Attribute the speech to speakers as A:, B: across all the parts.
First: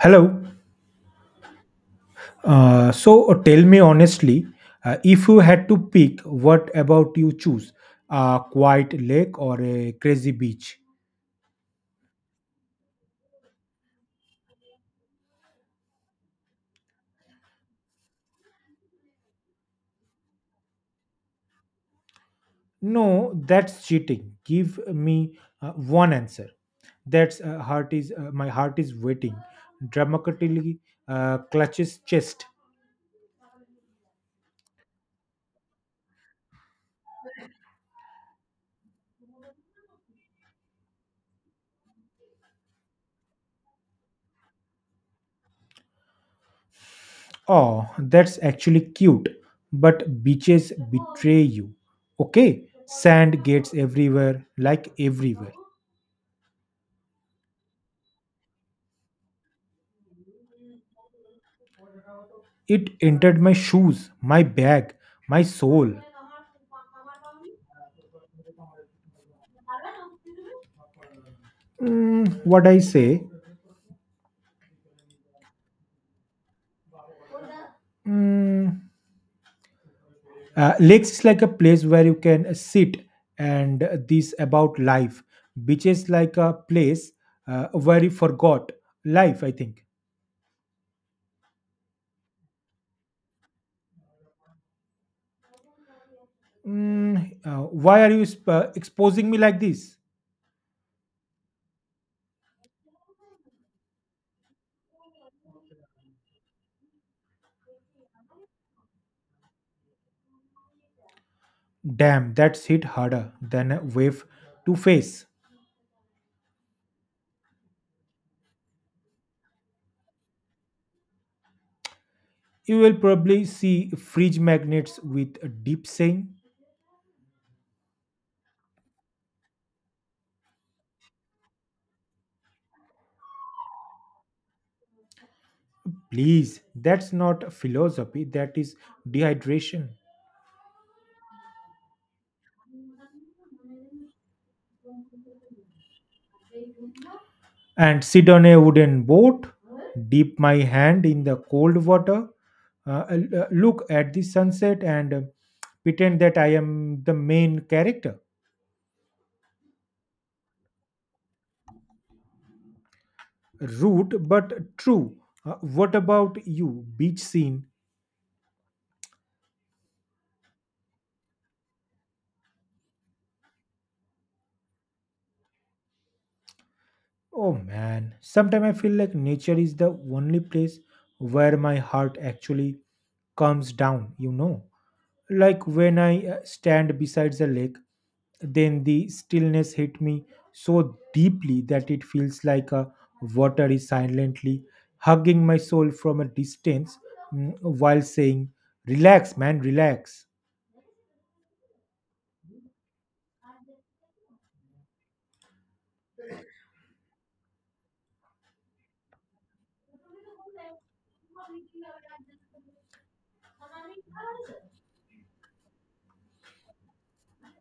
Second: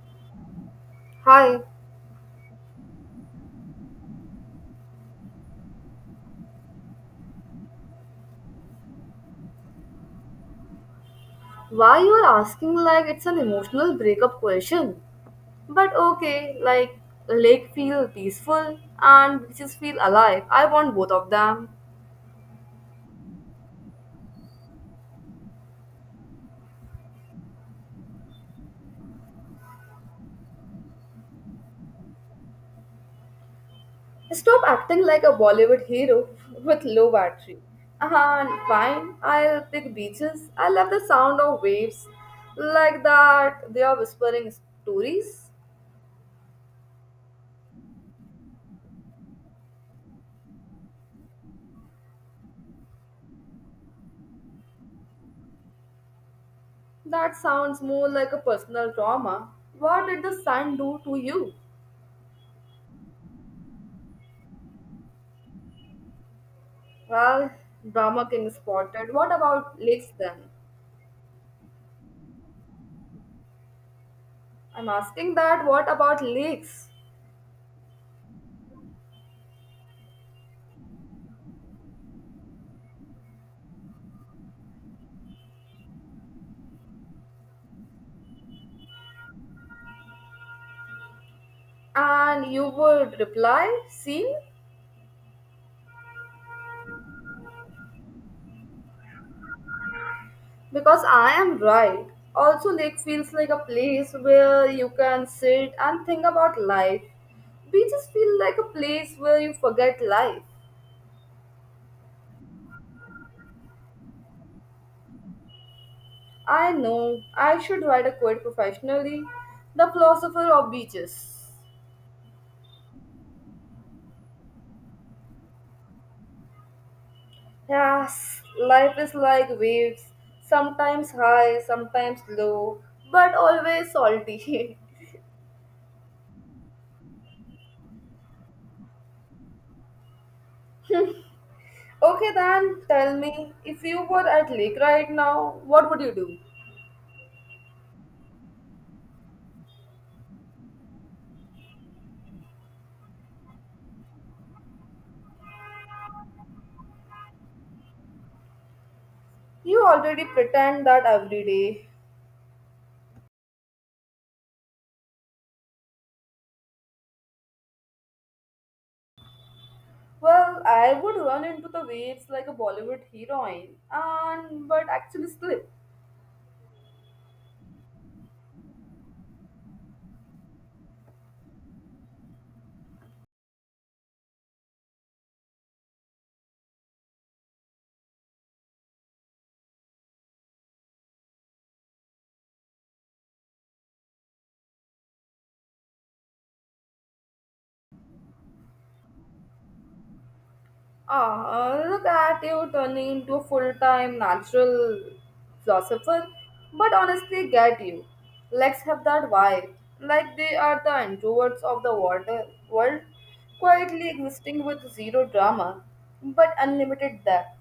A: Hello.
B: Hi,
A: Tell me honestly, if you had to pick, what about you choose? A quiet lake or a crazy beach?
B: why you are asking like it's an emotional breakup question? But okay, like lake feel peaceful and beaches feel alive. I want both of them.
A: No, that's cheating. Give me one answer. That's heart is my heart is waiting. Dramatically clutches chest.
B: Stop acting like a Bollywood hero with low battery. And fine, I'll pick beaches. I love the sound of waves. Like that, they are whispering stories.
A: Oh, that's actually cute. But beaches betray you. Okay, sand gets everywhere, like everywhere.
B: That sounds more like a personal trauma. What did the sun do to you?
A: It entered my shoes, my bag, my soul.
B: Well, drama king spotted. What about leaks then?
A: What I say?
B: I'm asking that what about leaks?
A: Mm, lakes is like a place where you can sit and this about life. Beaches like a place where you forgot life, I think.
B: And you would reply, see?
A: Why are you exposing me like this?
B: Because I am right. Also, lake feels like a place where you can sit and think about life. Beaches feel like a place where you forget life.
A: Damn, that's hit harder than a wave to face.
B: I know I should write a quote professionally. The philosopher of beaches.
A: You will probably see fridge magnets with a deep saying.
B: Yes, life is like waves, sometimes high, sometimes low, but always salty.
A: Please, that's not philosophy, that is dehydration.
B: Okay, then tell me, if you were at lake right now, what would you do?
A: And sit on a wooden boat, dip my hand in the cold water, look at the sunset, and pretend that I am the main character.
B: You already pretend that every day.
A: Rude but true. What about you? Beach scene,
B: Well, I would run into the waves like a Bollywood heroine, and but actually slip.
A: oh man, sometimes I feel like nature is the only place where my heart actually calms down, you know. Like when I stand beside the lake, then the stillness hit me so deeply that it feels like a water is silently hugging my soul from a distance, while saying, "Relax, man, relax."
B: Ah, look at you turning into a full-time natural philosopher. But honestly, get you. Legs have that vibe, like they are the introverts of the water world, quietly existing with zero drama, but unlimited depth.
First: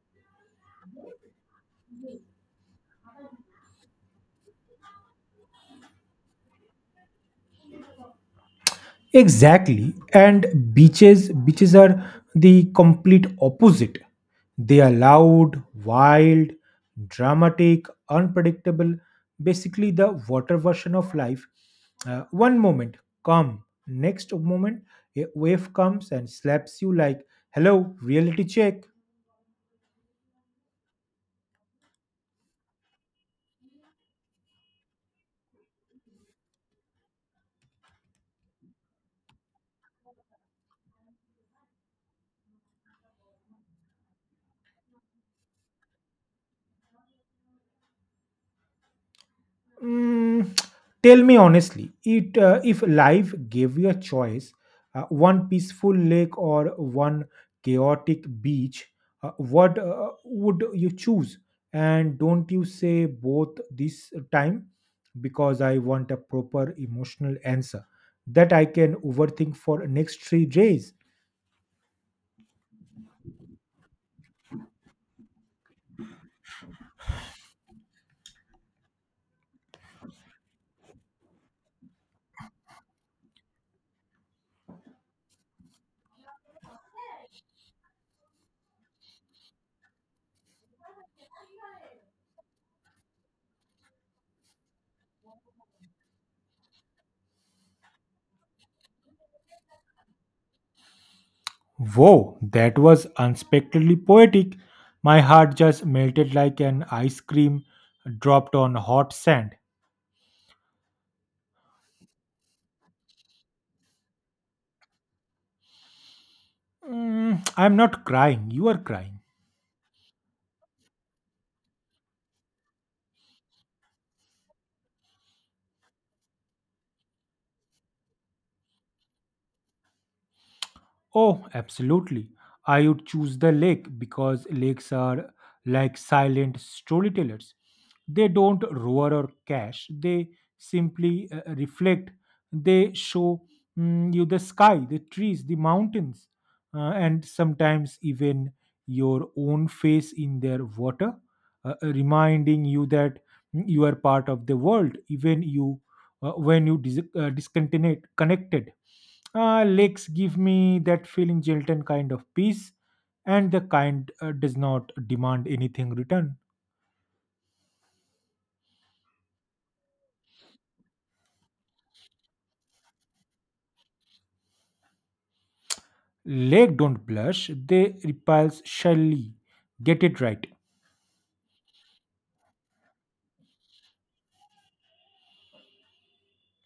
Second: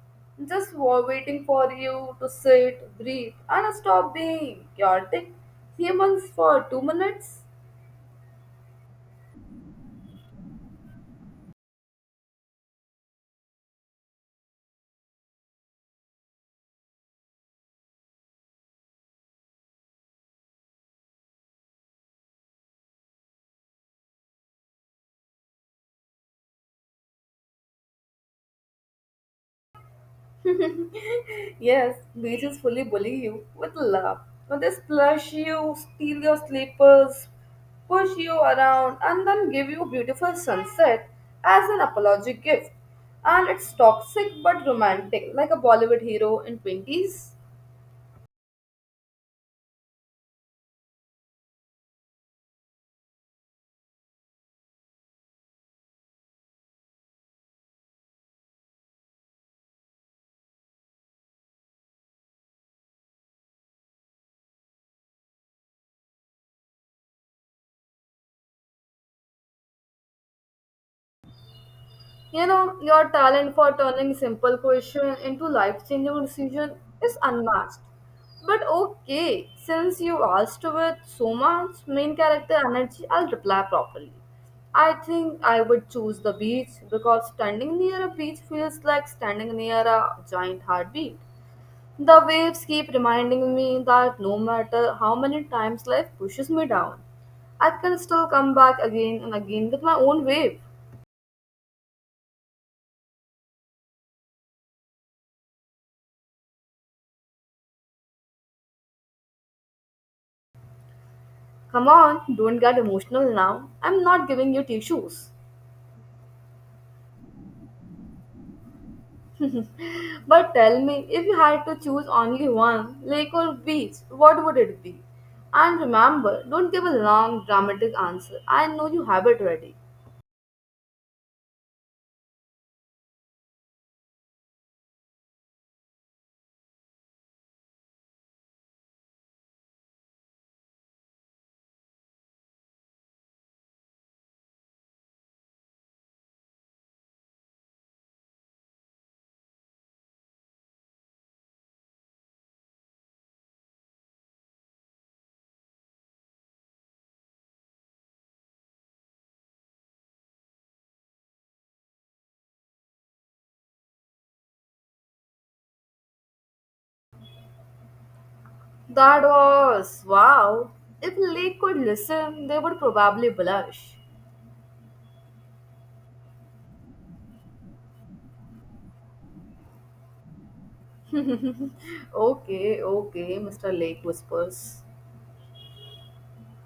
B: Just waiting for you to sit, breathe, and stop being chaotic humans for 2 minutes.
A: Exactly. And beaches are the complete opposite. They are loud, wild, dramatic, unpredictable, basically the water version of life. One moment calm, next moment a wave comes and slaps you like, "Hello, reality check."
B: Yes, beaches fully bully you with love. Now they splash you, steal your slippers, push you around, and then give you beautiful sunset as an apology gift. And it's toxic but romantic, like a Bollywood hero in 20s.
A: Mm, tell me honestly, it if life gave you a choice, one peaceful lake or one chaotic beach, what would you choose? And don't you say both this time because I want a proper emotional answer that I can overthink for next 3 days.
B: You know, your talent for turning simple question into life-changing decision is unmatched. But okay, since you asked with so much main character energy, I'll reply properly. I think I would choose the beach because standing near a beach feels like standing near a giant heartbeat. The waves keep reminding me that no matter how many times life pushes me down, I can still come back again and again with my own wave.
A: Whoa, that was unexpectedly poetic. My heart just melted like an ice cream dropped on hot sand.
B: Come on, don't get emotional now. I'm not giving you tissues.
A: I'm not crying. You are crying.
B: But tell me, if you had to choose only one, lake or beach, what would it be? And remember, don't give a long, dramatic answer. I know you have it ready.
A: Oh, absolutely. I would choose the lake because lakes are like silent storytellers. They don't roar or cash, they simply reflect. They show you the sky, the trees, the mountains, and sometimes even your own face in their water, reminding you that you are part of the world, even you when you discontinue connected. Lakes give me that feeling, Chilton kind of peace, and the kind does not demand anything return.
B: That was wow. If Lake could listen, they would probably blush.
A: Lake don't blush; they repulse shyly. Get it right.
B: Okay, okay, Mr. Lake whispers.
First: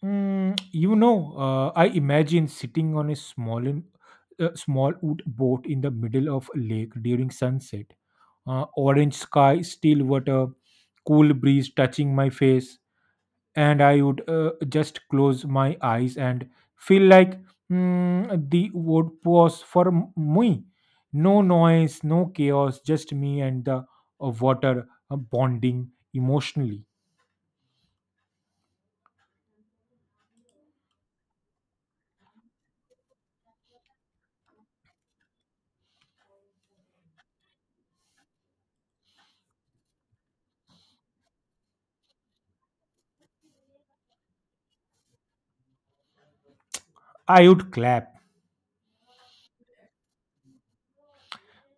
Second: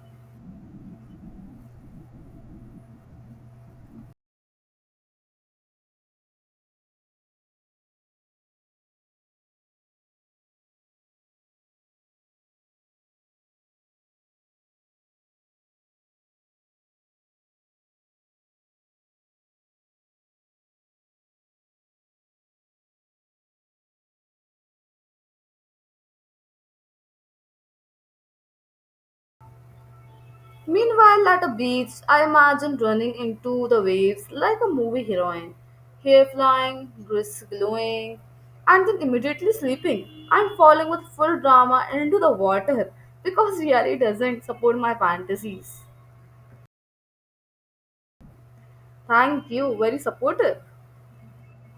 A: Mm, you know, I imagine sitting on a small wood boat in the middle of a lake during sunset. Orange sky, still water, cool breeze touching my face, and I would just close my eyes and feel like, the wood was for me. No noise, no chaos, just me and the water bonding emotionally.
B: Meanwhile, at a beach, I imagine running into the waves like a movie heroine, hair flying, dress glowing, and then immediately sleeping and falling with full drama into the water because reality doesn't support my fantasies.
A: I would clap.
B: Thank you, very supportive.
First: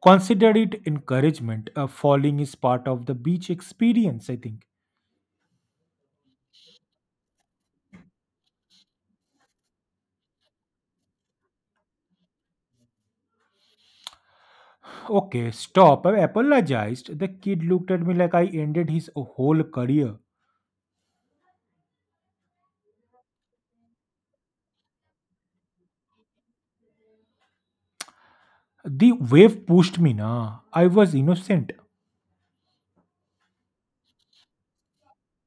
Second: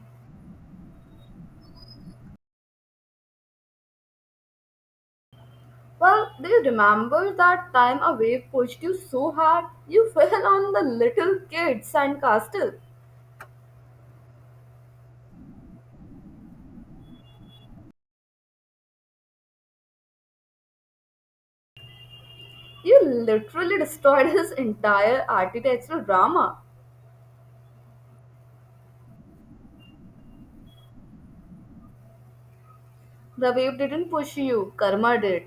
A: Consider it encouragement. Falling is part of the beach experience, I think.
B: Well, do you remember that time a wave pushed you so hard you fell on the little kid sandcastle?
A: Okay, stop. I apologized. The kid looked at me like I ended his whole career.
B: You literally destroyed his entire architectural drama.
A: The wave pushed me, na. I was innocent.
B: The wave didn't push you, karma did.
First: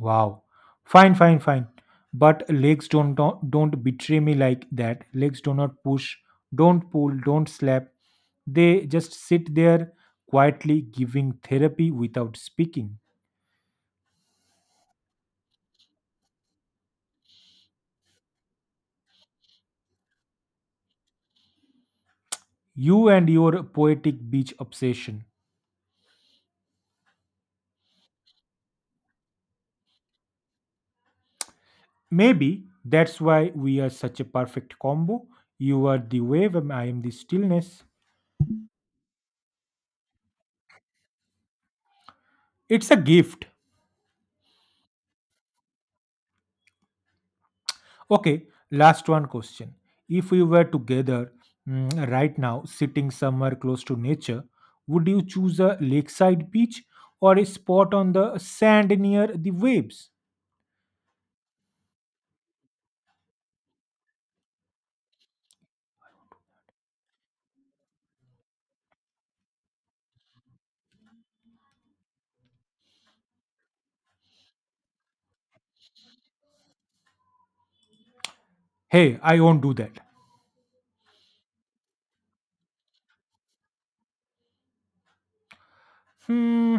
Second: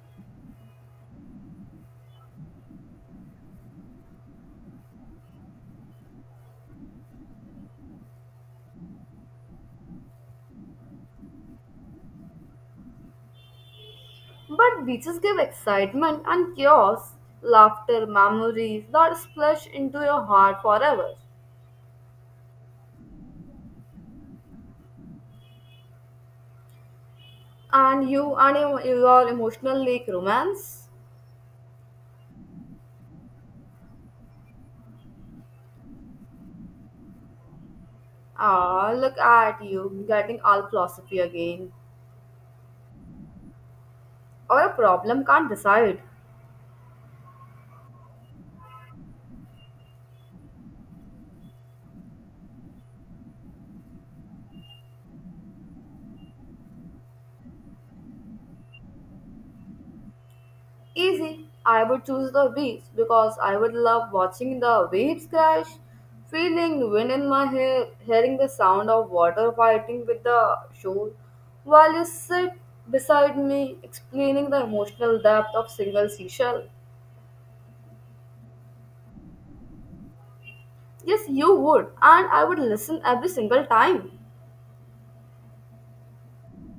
A: Wow. Fine, fine, fine. But legs don't betray me like that. Legs do not push, don't pull, don't slap. They just sit there quietly giving therapy without speaking.
B: But beaches give excitement and chaos, laughter, memories that splash into your heart forever.
A: You and your poetic beach obsession.
B: And you and your emotional lake romance?
A: Maybe that's why we are such a perfect combo. You are the wave and I am the stillness.
B: Ah, look at you, getting all philosophy again.
A: It's a gift.
B: Our problem can't decide.
A: Okay, last one question. If we were together, right now, sitting somewhere close to nature, would you choose a lakeside beach or a spot on the sand near the waves?
B: Easy. I would choose the beach because I would love watching the waves crash, feeling wind in my hair, hearing the sound of water fighting with the shore, while you sit beside me explaining the emotional depth of single seashell.
A: Hey, I won't do that.
B: Yes, you would, and I would listen every single time.
A: Hmm,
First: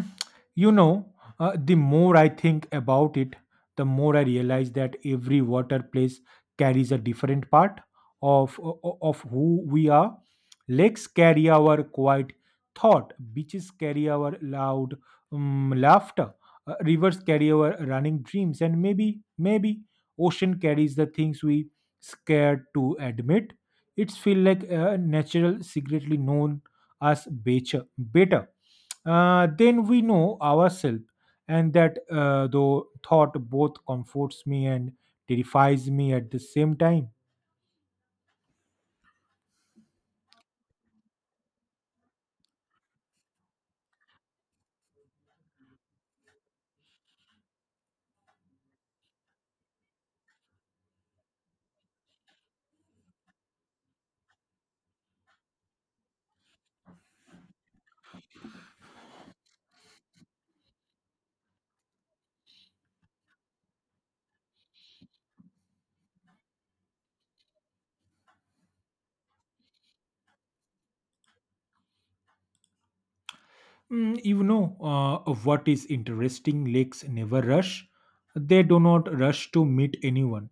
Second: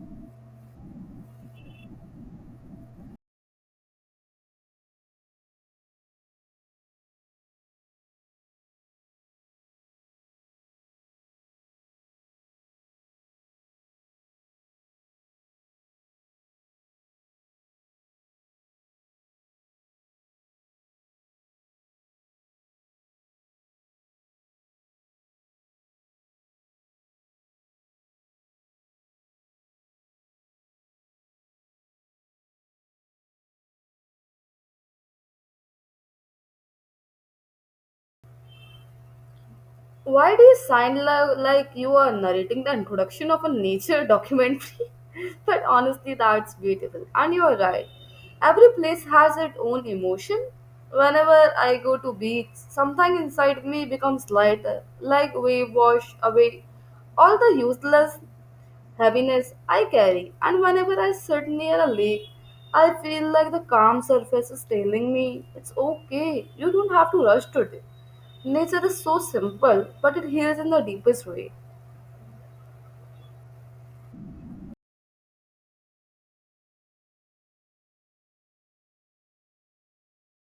A: you know, the more I think about it, the more I realize that every water place carries a different part of of who we are. Lakes carry our quiet thought. Beaches carry our loud laughter. Rivers carry our running dreams, and maybe ocean carries the things we scared to admit. It's feel like a natural secretly known as better. Better then we know ourselves, and that thought both comforts me and terrifies me at the same time.
B: Why do you sound like you are narrating the introduction of a nature documentary? But honestly, that's beautiful. And you're right. Every place has its own emotion. Whenever I go to beach, something inside me becomes lighter, like wave wash away all the useless heaviness I carry, and whenever I sit near a lake, I feel like the calm surface is telling me it's okay, you don't have to rush today. Nature is so simple, but it heals in the deepest way.
A: What is interesting, lakes never rush, they do not rush to meet anyone,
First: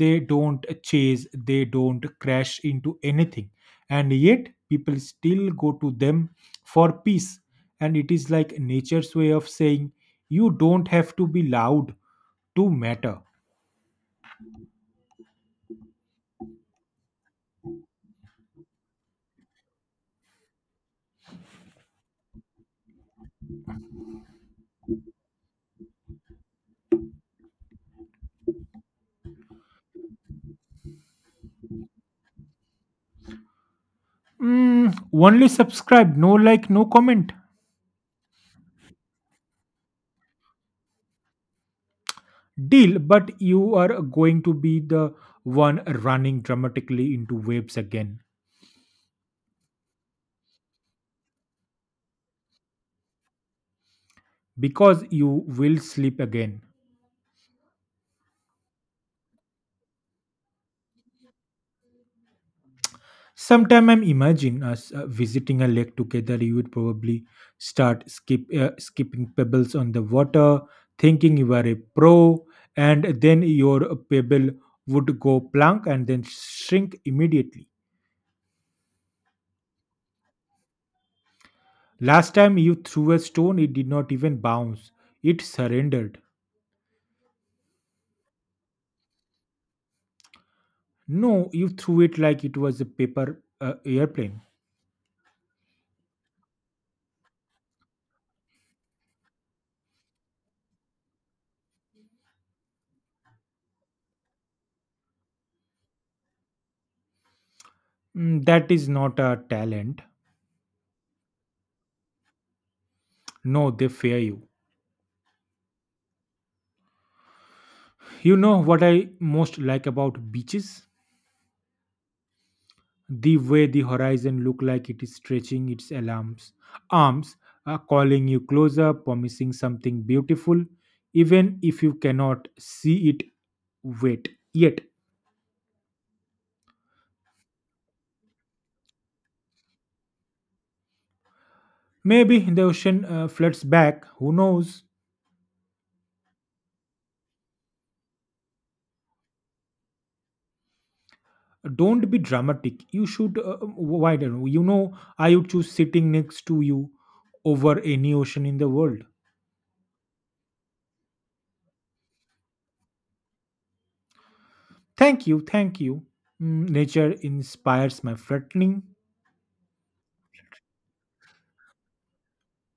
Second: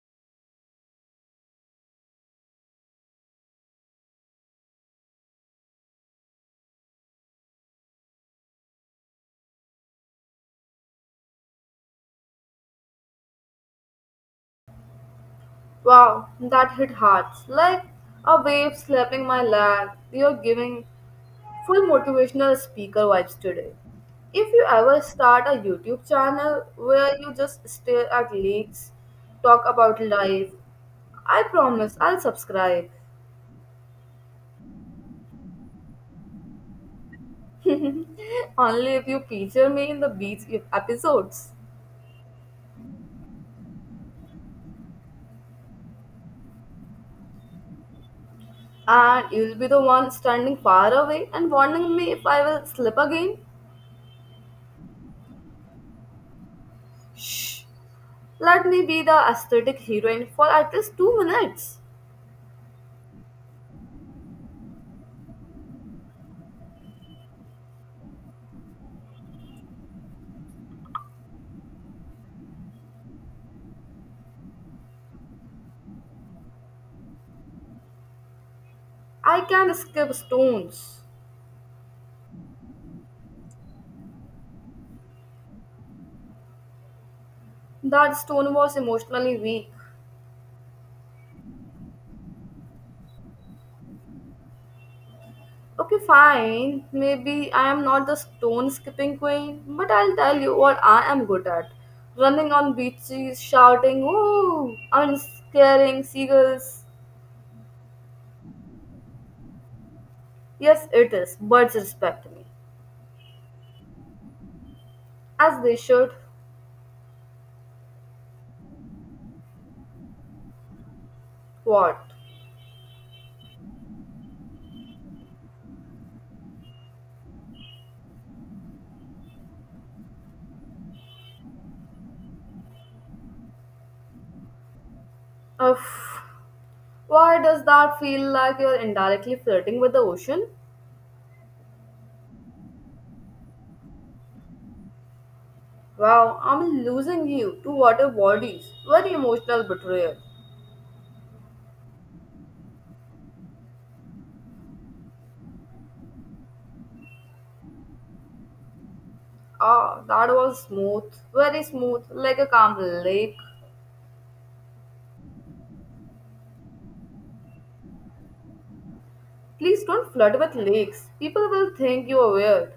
A: they don't chase, they don't crash into anything, and yet people still go to them for peace, and it is like nature's way of saying you don't have to be loud to matter.
B: Wow, that hit hearts like a wave slapping my leg. You're giving full motivational speaker vibes today. If you ever start a YouTube channel where you just stare at lakes, talk about life, I promise I'll subscribe.
A: Only subscribe, no like, no comment.
B: Only if you feature me in the beach episodes.
A: Deal, but you are going to be the one running dramatically into waves again
B: And you'll be the one standing far away and warning me if I will slip again.
A: because you will sleep again.
B: Let me be the aesthetic heroine for at least 2 minutes.
A: Sometime I'm imagine us visiting a lake together. You would probably start skipping pebbles on the water, thinking you are a pro, and then your pebble would go plank and then shrink immediately.
B: I can skip stones.
A: Last time you threw a stone, it did not even bounce. It surrendered.
B: That stone was emotionally weak.
A: No, you threw it like it was a paper airplane.
B: Okay, fine. Maybe I am not the stone skipping queen, but I'll tell you what I am good at. Running on beaches, shouting, ooh, and scaring seagulls.
A: That is not a talent.
B: Yes, it is. Birds respect me.
A: No, they fear you.
B: As they should.
A: You know what I most like about beaches?
B: What?
A: The way the horizon look like it is stretching its arms, calling you closer, promising something beautiful, even if you cannot see it. Wait, yet
B: Uff. Why does that feel like you're indirectly flirting with the ocean?
A: maybe the ocean floods back. Who knows?
B: Wow, I'm losing you to water bodies. Very emotional betrayal.
A: Don't be dramatic, you should widen, you know, I would choose sitting next to you over any ocean in the world.
B: Ah, that was smooth. Very smooth, like a calm lake.
A: Thank you, thank you. Nature inspires my threatening.
B: Please don't flirt with lakes. People will think you are weird.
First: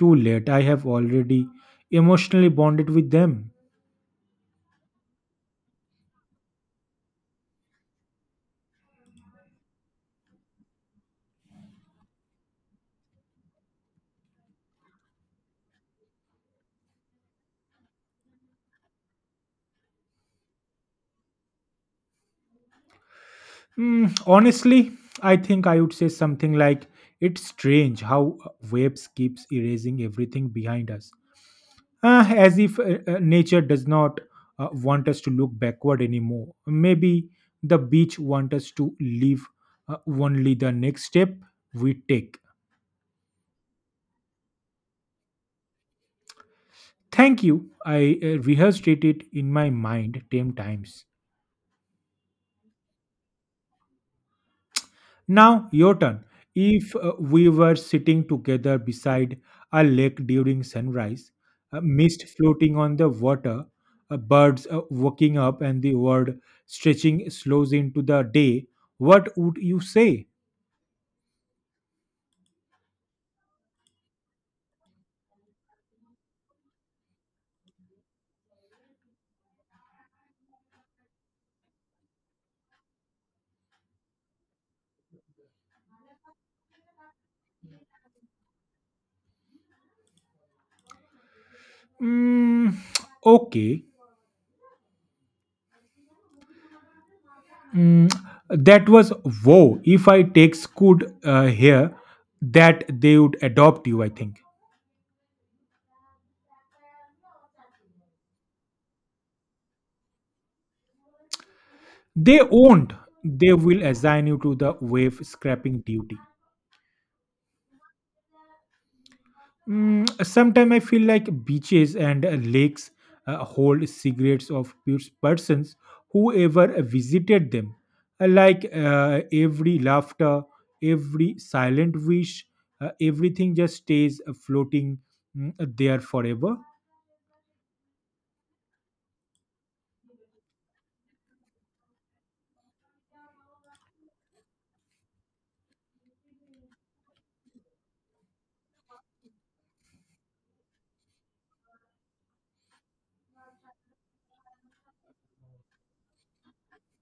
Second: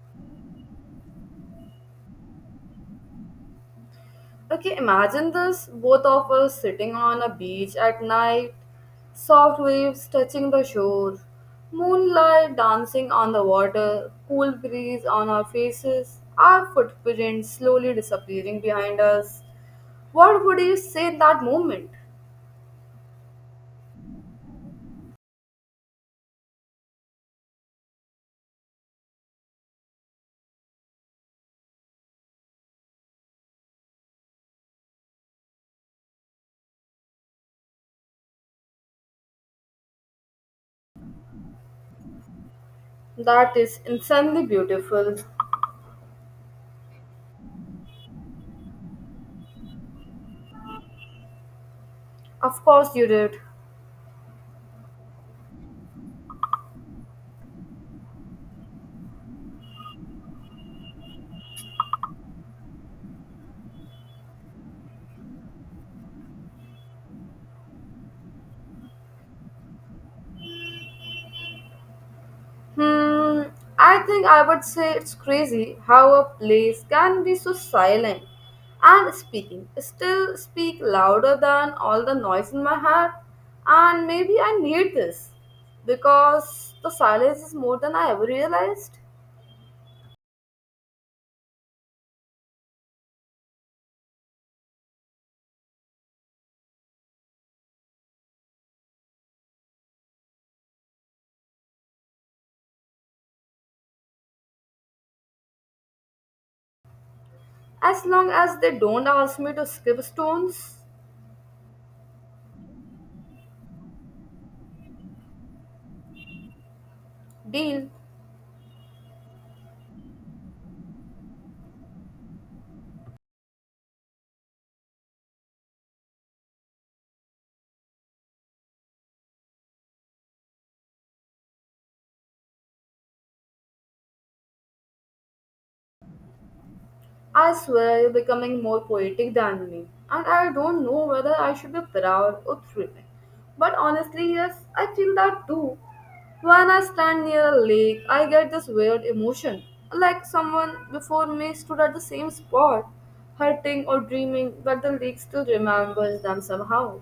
A: Too late, I have already emotionally bonded with them.
B: Okay, imagine this both of us sitting on a beach at night, soft waves touching the shore, moonlight dancing on the water, cool breeze on our faces, our footprints slowly disappearing behind us. What would you say in that moment?
A: Honestly, I think I would say something like, it's strange how waves keeps erasing everything behind us, as if nature does not want us to look backward anymore. Maybe the beach wants us to live only the next step we take.
B: That is insanely beautiful.
A: Thank you. I rehearsed it in my mind 10 times.
B: Of course, you did.
A: Now, your turn. If we were sitting together beside a lake during sunrise, mist floating on the water, birds waking up, and the world stretching slows into the day, what would you say?
B: Hmm, I think I would say it's crazy how a place can be so silent and speaking still speak louder than all the noise in my head. And maybe I need this because the silence is more than I ever realized.
A: Mm, okay. Mm, that was wow. If I take Scoot here, that they would adopt you, I think.
B: As long as they don't ask me to skip stones,
A: They won't. They will assign you to the wave scrapping duty.
B: deal.
A: Sometimes I feel like beaches and lakes hold secrets of pure persons who ever visited them. Like every laughter, every silent wish, everything just stays floating, there forever.
B: I swear you're becoming more poetic than me, and I don't know whether I should be proud or thrilled. But honestly, yes, I feel that too. When I stand near a lake, I get this weird emotion, like someone before me stood at the same spot, hurting or dreaming, but the lake still remembers them somehow.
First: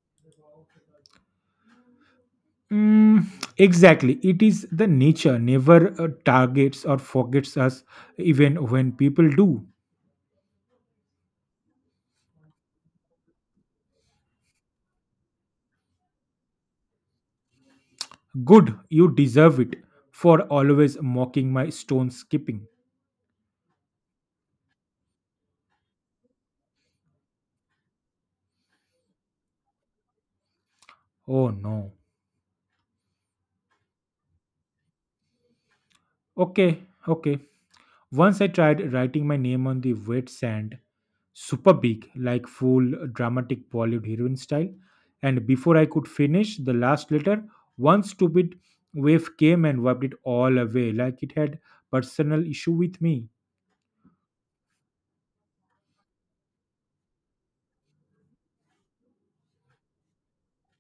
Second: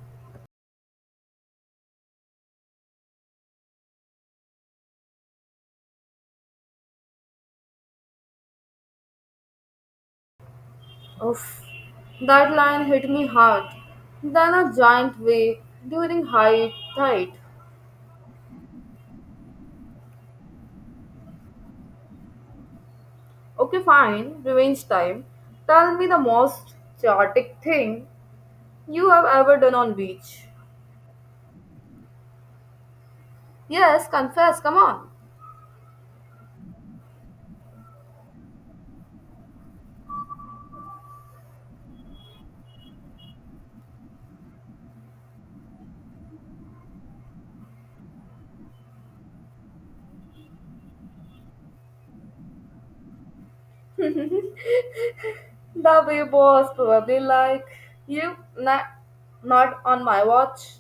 A: Mm, exactly. It is the nature never targets or forgets us, even when people do.
B: Oof, that line hit me hard. Then a giant wave during high tide.
A: Good, you deserve it for always mocking my stone skipping.
B: Okay, fine, revenge time. Tell me the most chaotic thing you have ever done on beach.
A: Oh no.
B: Yes, confess, come on.
A: Okay, okay. Once I tried writing my name on the wet sand, super big, like full dramatic Bollywood heroine style. And before I could finish the last letter, one stupid wave came and wiped it all away, like it had personal issue with me.
B: The wave was probably like, you, na, not on my watch.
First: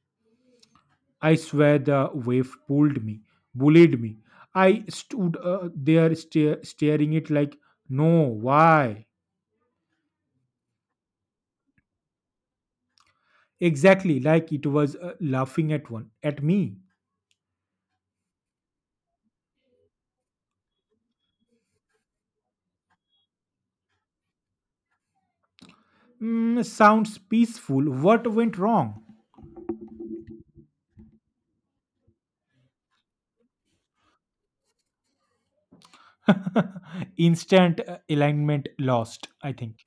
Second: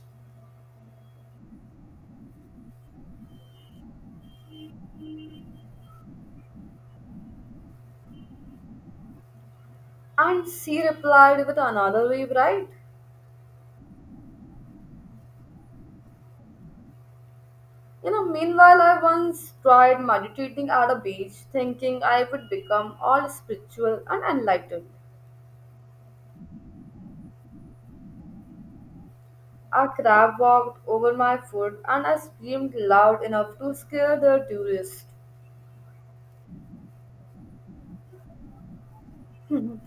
A: I swear the wave pulled me, bullied me. I stood there stare staring it like, no, why?
B: And she replied with another wave, right?
A: Exactly, like it was laughing at one, at me.
B: You know, meanwhile, I once tried meditating at a beach, thinking I would become all spiritual and enlightened.
A: Sounds peaceful. What went wrong?
B: A crab walked over my foot, and I screamed loud enough to scare the tourists.
A: Instant alignment lost, I think.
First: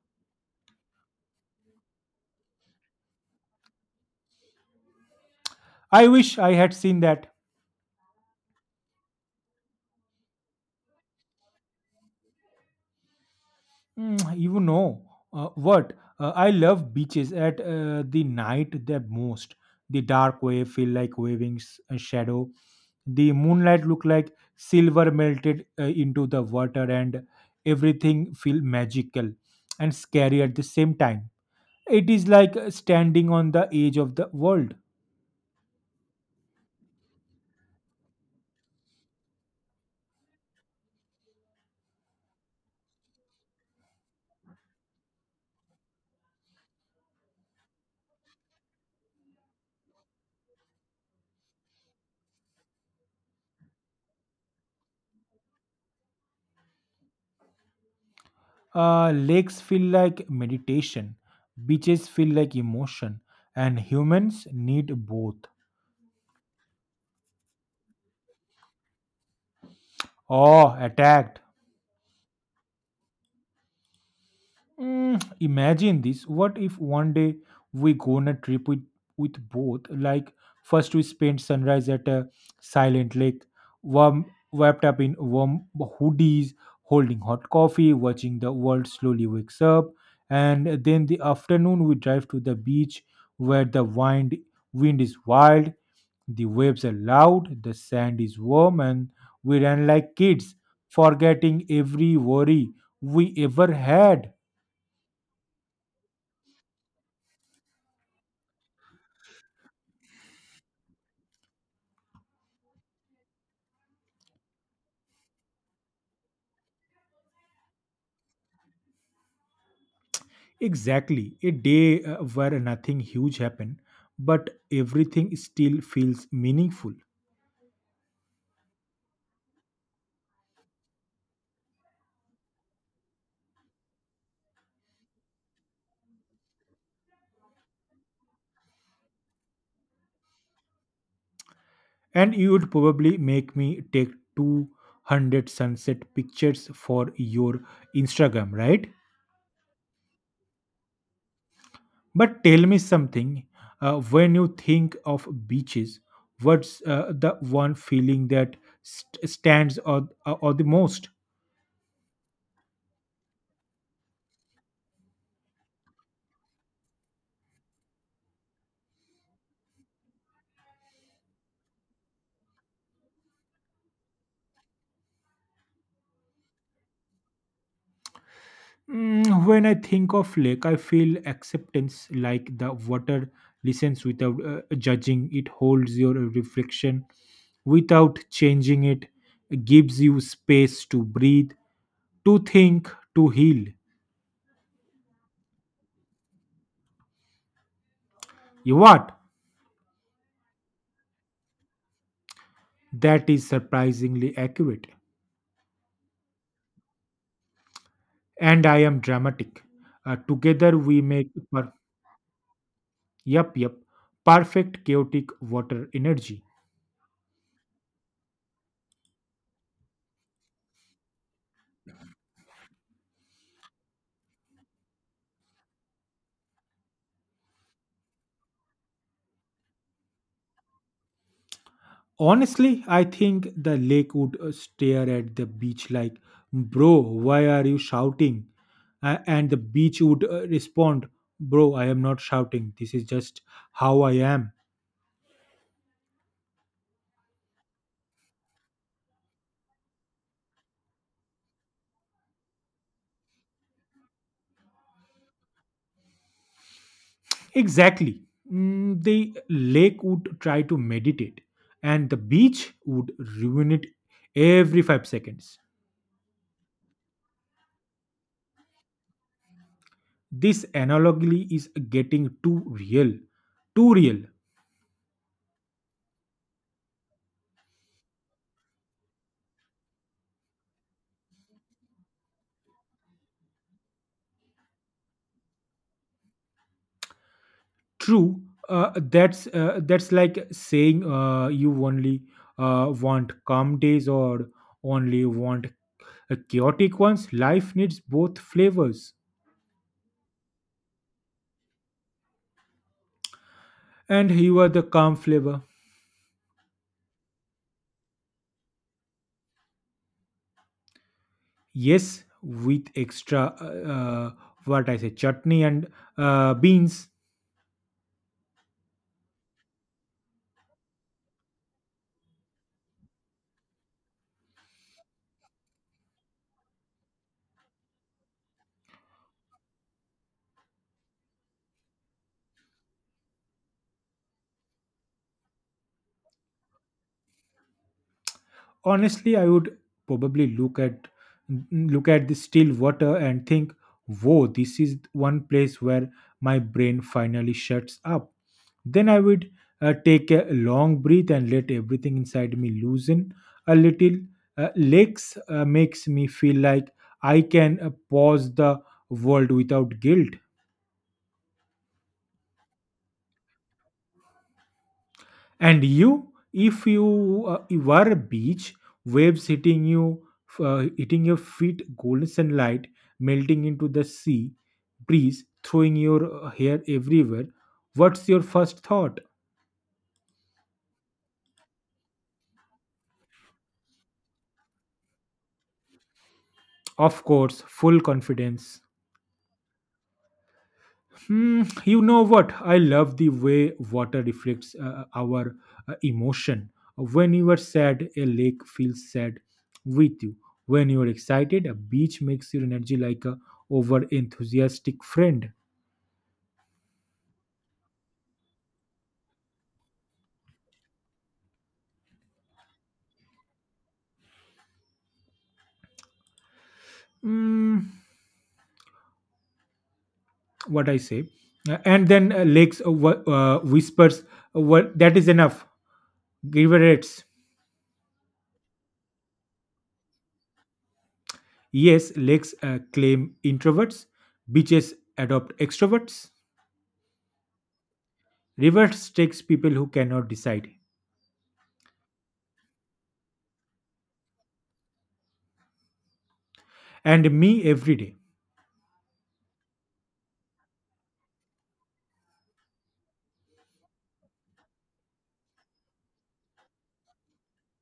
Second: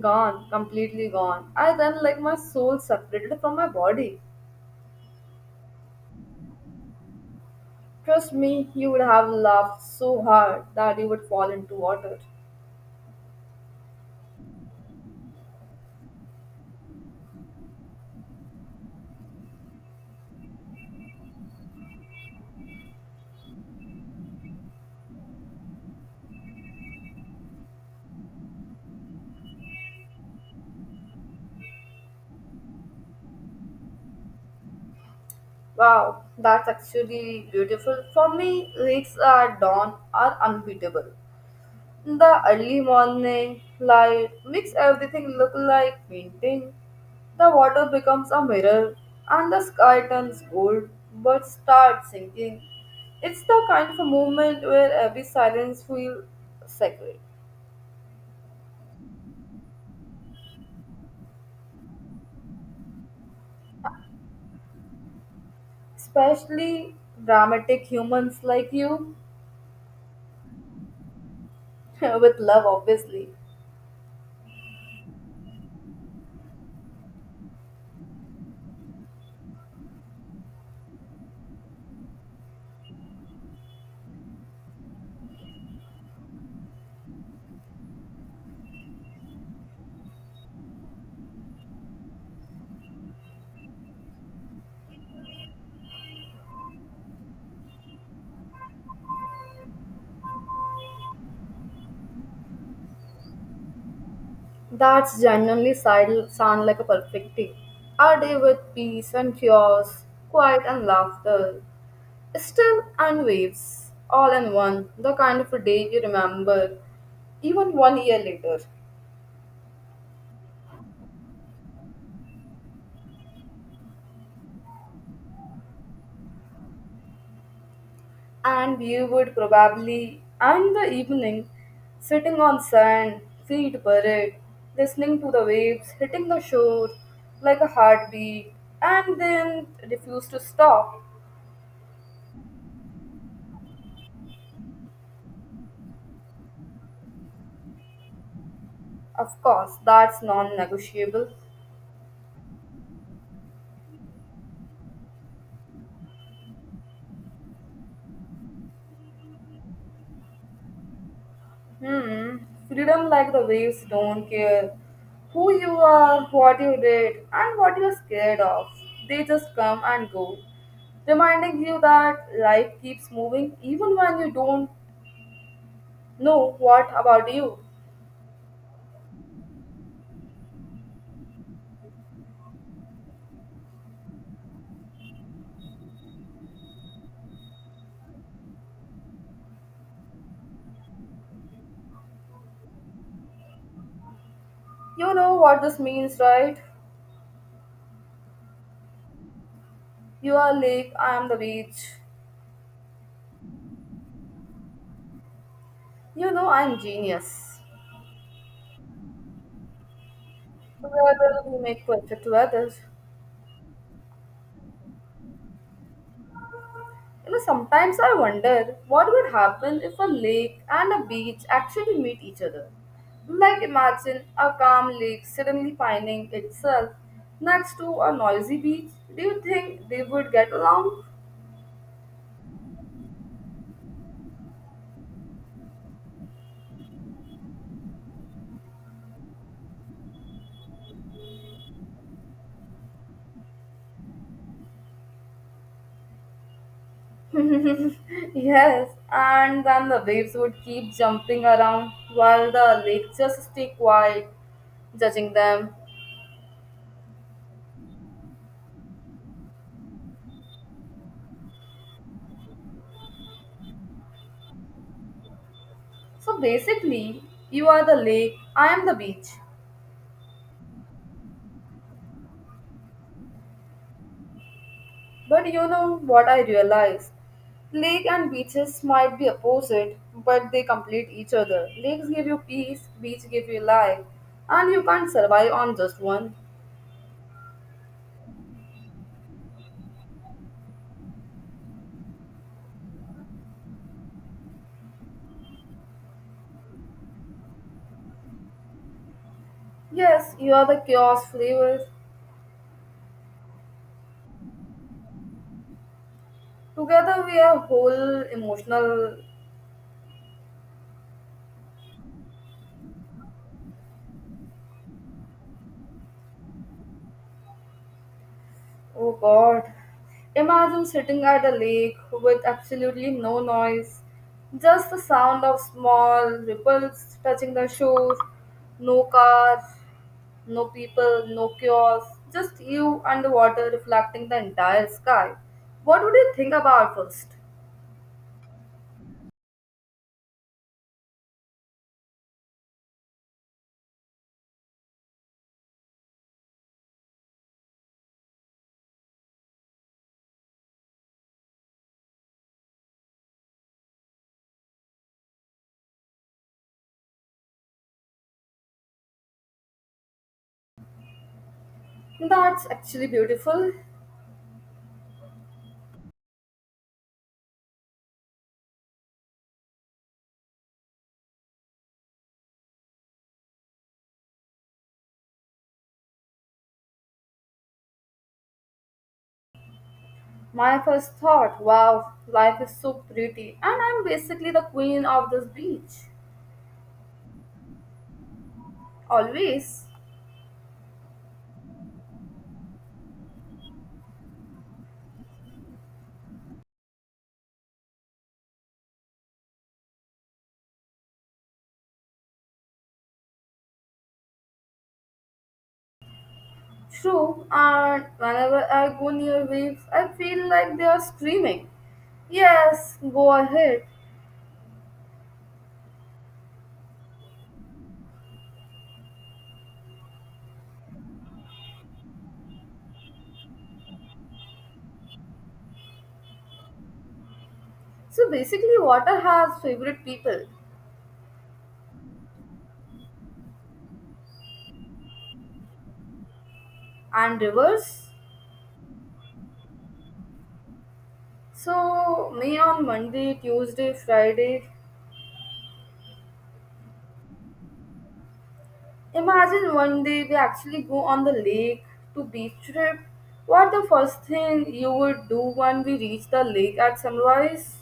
B: Gone, completely gone. I then like my soul separated from my body.
A: I wish I had seen that.
B: Trust me, you would have laughed so hard that you would fall into water.
A: Mm, you know what? I love beaches at the night the most. The dark wave feel like waving a shadow. The moonlight look like silver melted into the water, and everything feel magical and scary at the same time. It is like standing on the edge of the world.
B: Wow, that's actually beautiful. For me, lakes at dawn are unbeatable. The early morning light makes everything look like painting. The water becomes a mirror and the sky turns gold but starts sinking. It's the kind of a moment where every silence feels sacred,
A: Lakes feel like meditation, beaches feel like emotion, and humans need both.
B: especially dramatic humans like you,
A: Oh, attacked.
B: with love, obviously.
A: Imagine this. What if one day we go on a trip with both? Like first we spend sunrise at a silent lake, warm wrapped up in warm hoodies, holding hot coffee, watching the world slowly wakes up, and then the afternoon we drive to the beach where the wind is wild, the waves are loud, the sand is warm, and we run like kids, forgetting every worry we ever had.
B: That's genuinely sound like a perfect day. A day with peace and chaos, quiet and laughter. Still and waves, all in one, the kind of a day you remember even one year later.
A: Exactly. A day where nothing huge happened, but everything still feels meaningful.
B: And you would probably end the evening sitting on sand, feet buried, listening to the waves hitting the shore like a heartbeat, and then refuse to stop.
A: And you would probably make me take 200 sunset pictures for your Instagram, right?
B: Of course, that's non negotiable.
A: But tell me something. When you think of beaches, what's the one feeling that stands out or the most?
B: Hmm. Freedom like the waves don't care who you are, what you did, and what you're scared of. They just come and go, reminding you that life keeps moving even when you don't know what about you.
A: When I think of lake, I feel acceptance like the water listens without judging. It holds your reflection without changing it. It gives you space to breathe, to think, to heal.
B: You know what this means, right?
A: You what?
B: You are lake, I am the beach.
A: That is surprisingly accurate.
B: You know I'm genius.
A: And I am dramatic. Together we make
B: Together we make perfect weather.
A: yep, yep, perfect chaotic water energy.
B: You know, sometimes I wonder what would happen if a lake and a beach actually meet each other. Like imagine a calm lake suddenly finding itself next to a noisy beach. Do you think they would get along?
A: Honestly, I think the lake would stare at the beach like, "Bro, why are you shouting?" And the beach would respond, "Bro, I am not shouting. This is just how I am."
B: Yes, and then the waves would keep jumping around while the lake just stay quiet, judging them.
A: Exactly. The lake would try to meditate, and the beach would ruin it every 5 seconds.
B: So basically, you are the lake, I am the beach.
A: This analogy is getting too real. Too real.
B: But you know what I realize? Lake and beaches might be opposite, but they complete each other. Lakes give you peace, beach give you life, and you can't survive on just one.
A: True. That's like saying you only want calm days or only want chaotic ones. Life needs both flavors,
B: Yes, you are the chaos flavors.
A: and you are the calm flavor.
B: Together we are whole emotional.
A: Yes, with extra what I say, chutney and beans.
B: Oh God. Imagine sitting at a lake with absolutely no noise, just the sound of small ripples touching the shore, no cars, no people, no kiosks, just you underwater reflecting the entire sky. What would you think about first?
A: Honestly, I would probably look at the still water and think, "Whoa, this is one place where my brain finally shuts up." Then I would take a long breath and let everything inside me loosen a little. Lakes makes me feel like I can pause the world without guilt.
B: That's actually beautiful.
A: And you, if you, you were a beach, waves hitting you, hitting your feet, golden sunlight melting into the sea, breeze throwing your hair everywhere. What's your first thought?
B: My first thought, wow, life is so pretty, and I'm basically the queen of this beach.
A: Of course, full confidence.
B: Always.
A: You know what? I love the way water reflects our emotion. When you are sad, a lake feels sad with you. When you are excited, a beach makes your energy like a over enthusiastic friend.
B: True, and whenever I go near waves, I feel like they are screaming. Yes, go ahead.
A: Mm, what I say? And then Lakes whispers, what that is enough. Riverates.
B: So basically, water has favorite people
A: Yes, lakes claim introverts. Beaches adopt extroverts.
B: and rivers.
A: Rivers takes people who cannot decide.
B: So me on Monday, Tuesday, Friday.
A: And me every day.
B: Imagine one day we actually go on the lake to beach trip. What the first thing you would do when we reach the lake at sunrise?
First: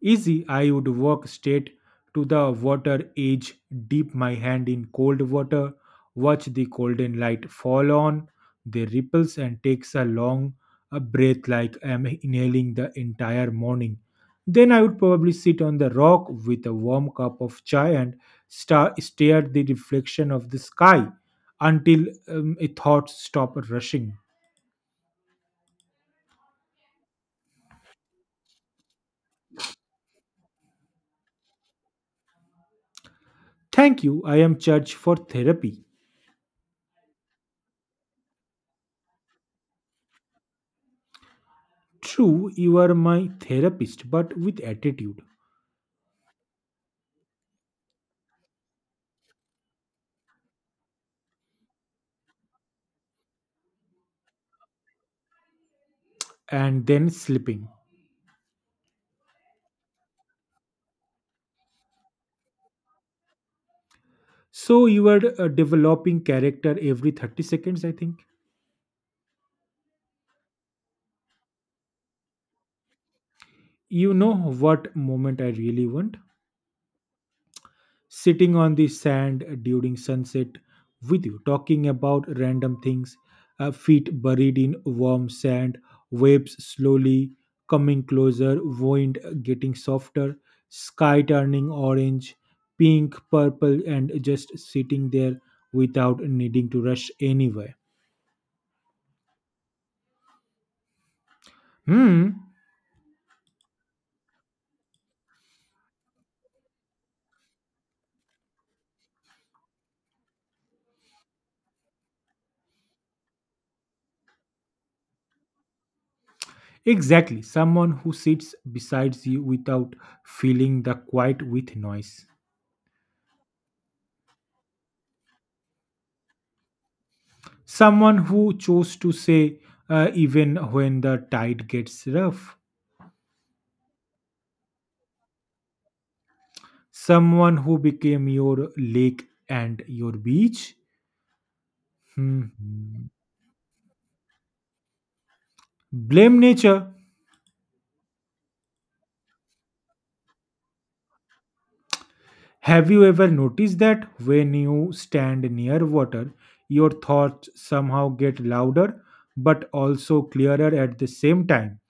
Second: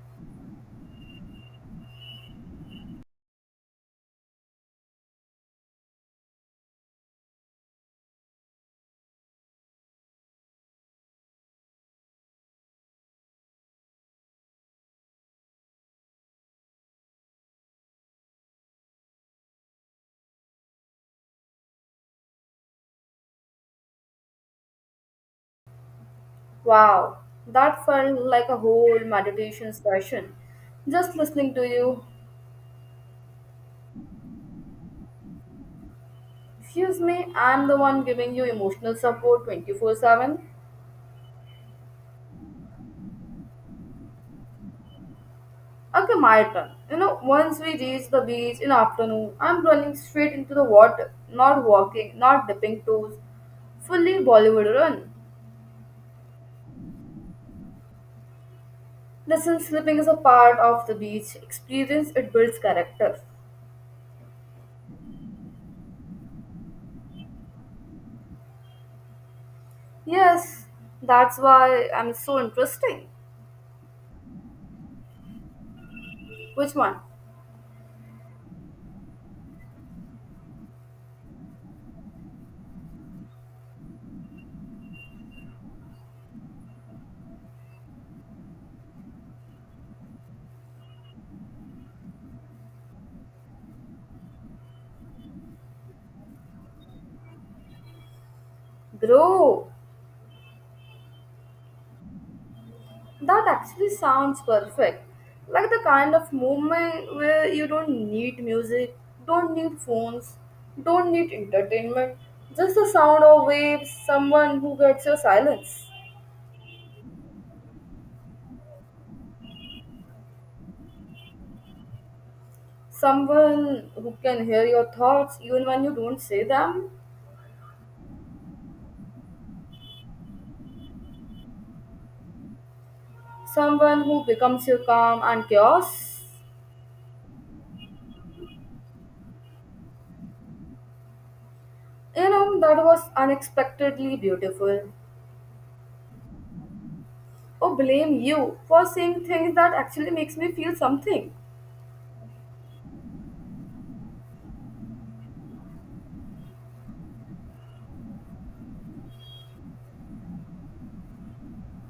A: Easy, I would walk straight to the water edge, dip my hand in cold water, watch the golden light fall on the ripples, and takes a breath like I am inhaling the entire morning. Then I would probably sit on the rock with a warm cup of chai and stare at the reflection of the sky until a thought stop rushing.
B: Wow, that felt like a whole meditation session. Just listening to you.
A: Thank you. I am Church for therapy.
B: Excuse me, I'm the one giving you emotional support 24/7.
A: True, you are my therapist, but with attitude
B: Okay, my turn. You know, once we reached the beach in the afternoon, I'm running straight into the water, not walking, not dipping toes, fully Bollywood run.
A: and then slipping.
B: Listen, slipping is a part of the beach experience, it builds character.
A: So you are developing character every 30 seconds, I think.
B: Yes, that's why I'm so interesting.
A: You know what moment I really want?
B: Which one?
A: Sitting on the sand during sunset with you, talking about random things, feet buried in warm sand, waves slowly coming closer, wind getting softer, sky turning orange, pink, purple, and just sitting there without needing to rush anywhere.
B: Bro,
A: Hmm.
B: that actually sounds perfect. Like the kind of movement where you don't need music, don't need phones, don't need entertainment. Just the sound of waves, someone who gets your silence,
A: Exactly. Someone who sits beside you without filling the quiet with noise.
B: someone who can hear your thoughts even when you don't say them,
A: Someone who chose to say even when the tide gets rough.
B: someone who becomes your calm and chaos.
A: Someone who became your lake and your beach.
B: You know, that
A: Hmm.
B: was unexpectedly beautiful.
A: Blame nature.
B: Oh, blame you for saying things that actually makes me feel something.
A: Have you ever noticed that when you stand near water, your thoughts somehow get louder but also clearer at the same time?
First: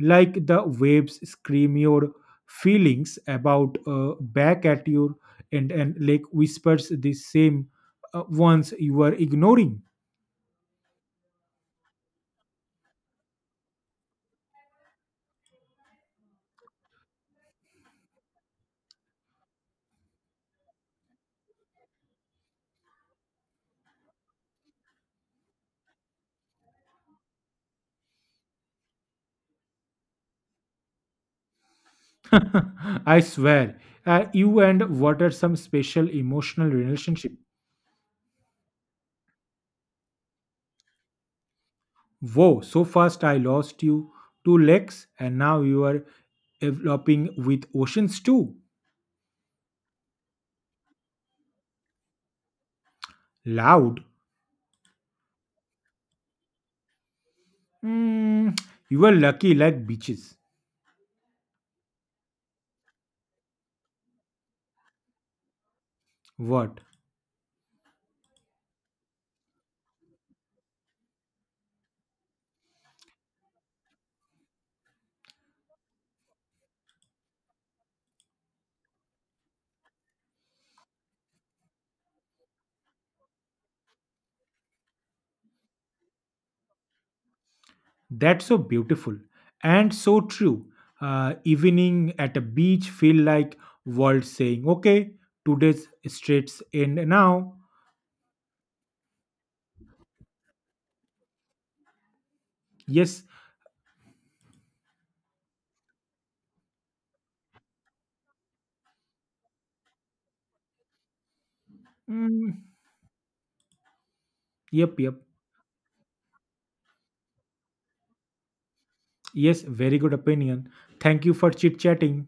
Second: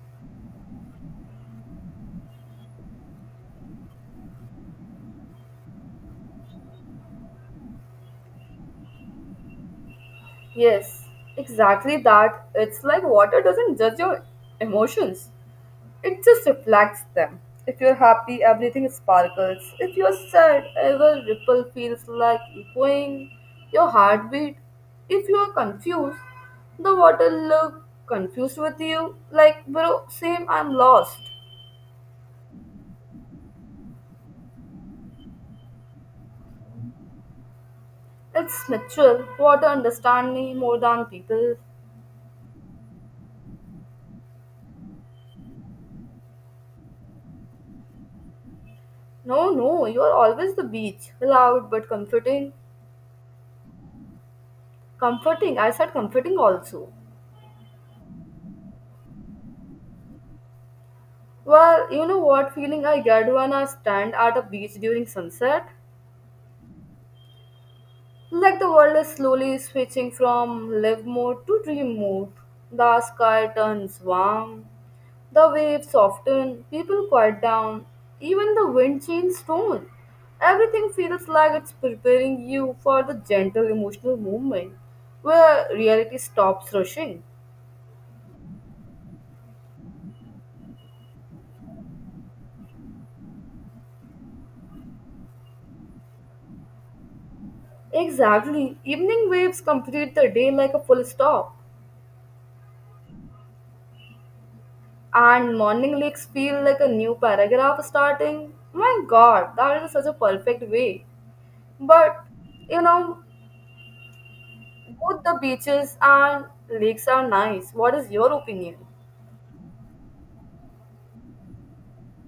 A: Like the waves scream your feelings about back at you and like whispers the same ones you were ignoring.
B: Yes, exactly that. It's like water doesn't judge your emotions, it just reflects them. If you're happy, everything sparkles. If you're sad, every ripple feels like echoing your heartbeat. If you're confused, the water look confused with you, like, bro, same, I'm lost.
A: I swear, you and what are some special emotional relationship.
B: It's natural. Water understand me more than people.
A: Whoa, so fast I lost you two legs and now you are developing with oceans too.
B: No, no, you're always the beach, loud but comforting.
A: Loud.
B: Comforting, I said comforting also.
A: Mm, you were lucky like beaches.
B: Well, you know what feeling I get when I stand at a beach during sunset?
A: What?
B: Like the world is slowly switching from live mode to dream mode. The sky turns warm, the waves soften, people quiet down, even the wind changes tone. Everything feels like it's preparing you for the gentle emotional movement where reality stops rushing.
A: That's so beautiful and so true. Evening at a beach feel like world saying, "Okay, today's straits end now."
B: Exactly, evening waves complete the day like a full stop.
A: Yes.
B: And morning leaks feel like a new paragraph starting. My god, that is such a perfect way. But
A: Mm,
B: you know,
A: yep. Yep.
B: both the beaches and lakes are nice. What is your opinion?
A: Yes. Very good opinion. Thank you for chit chatting.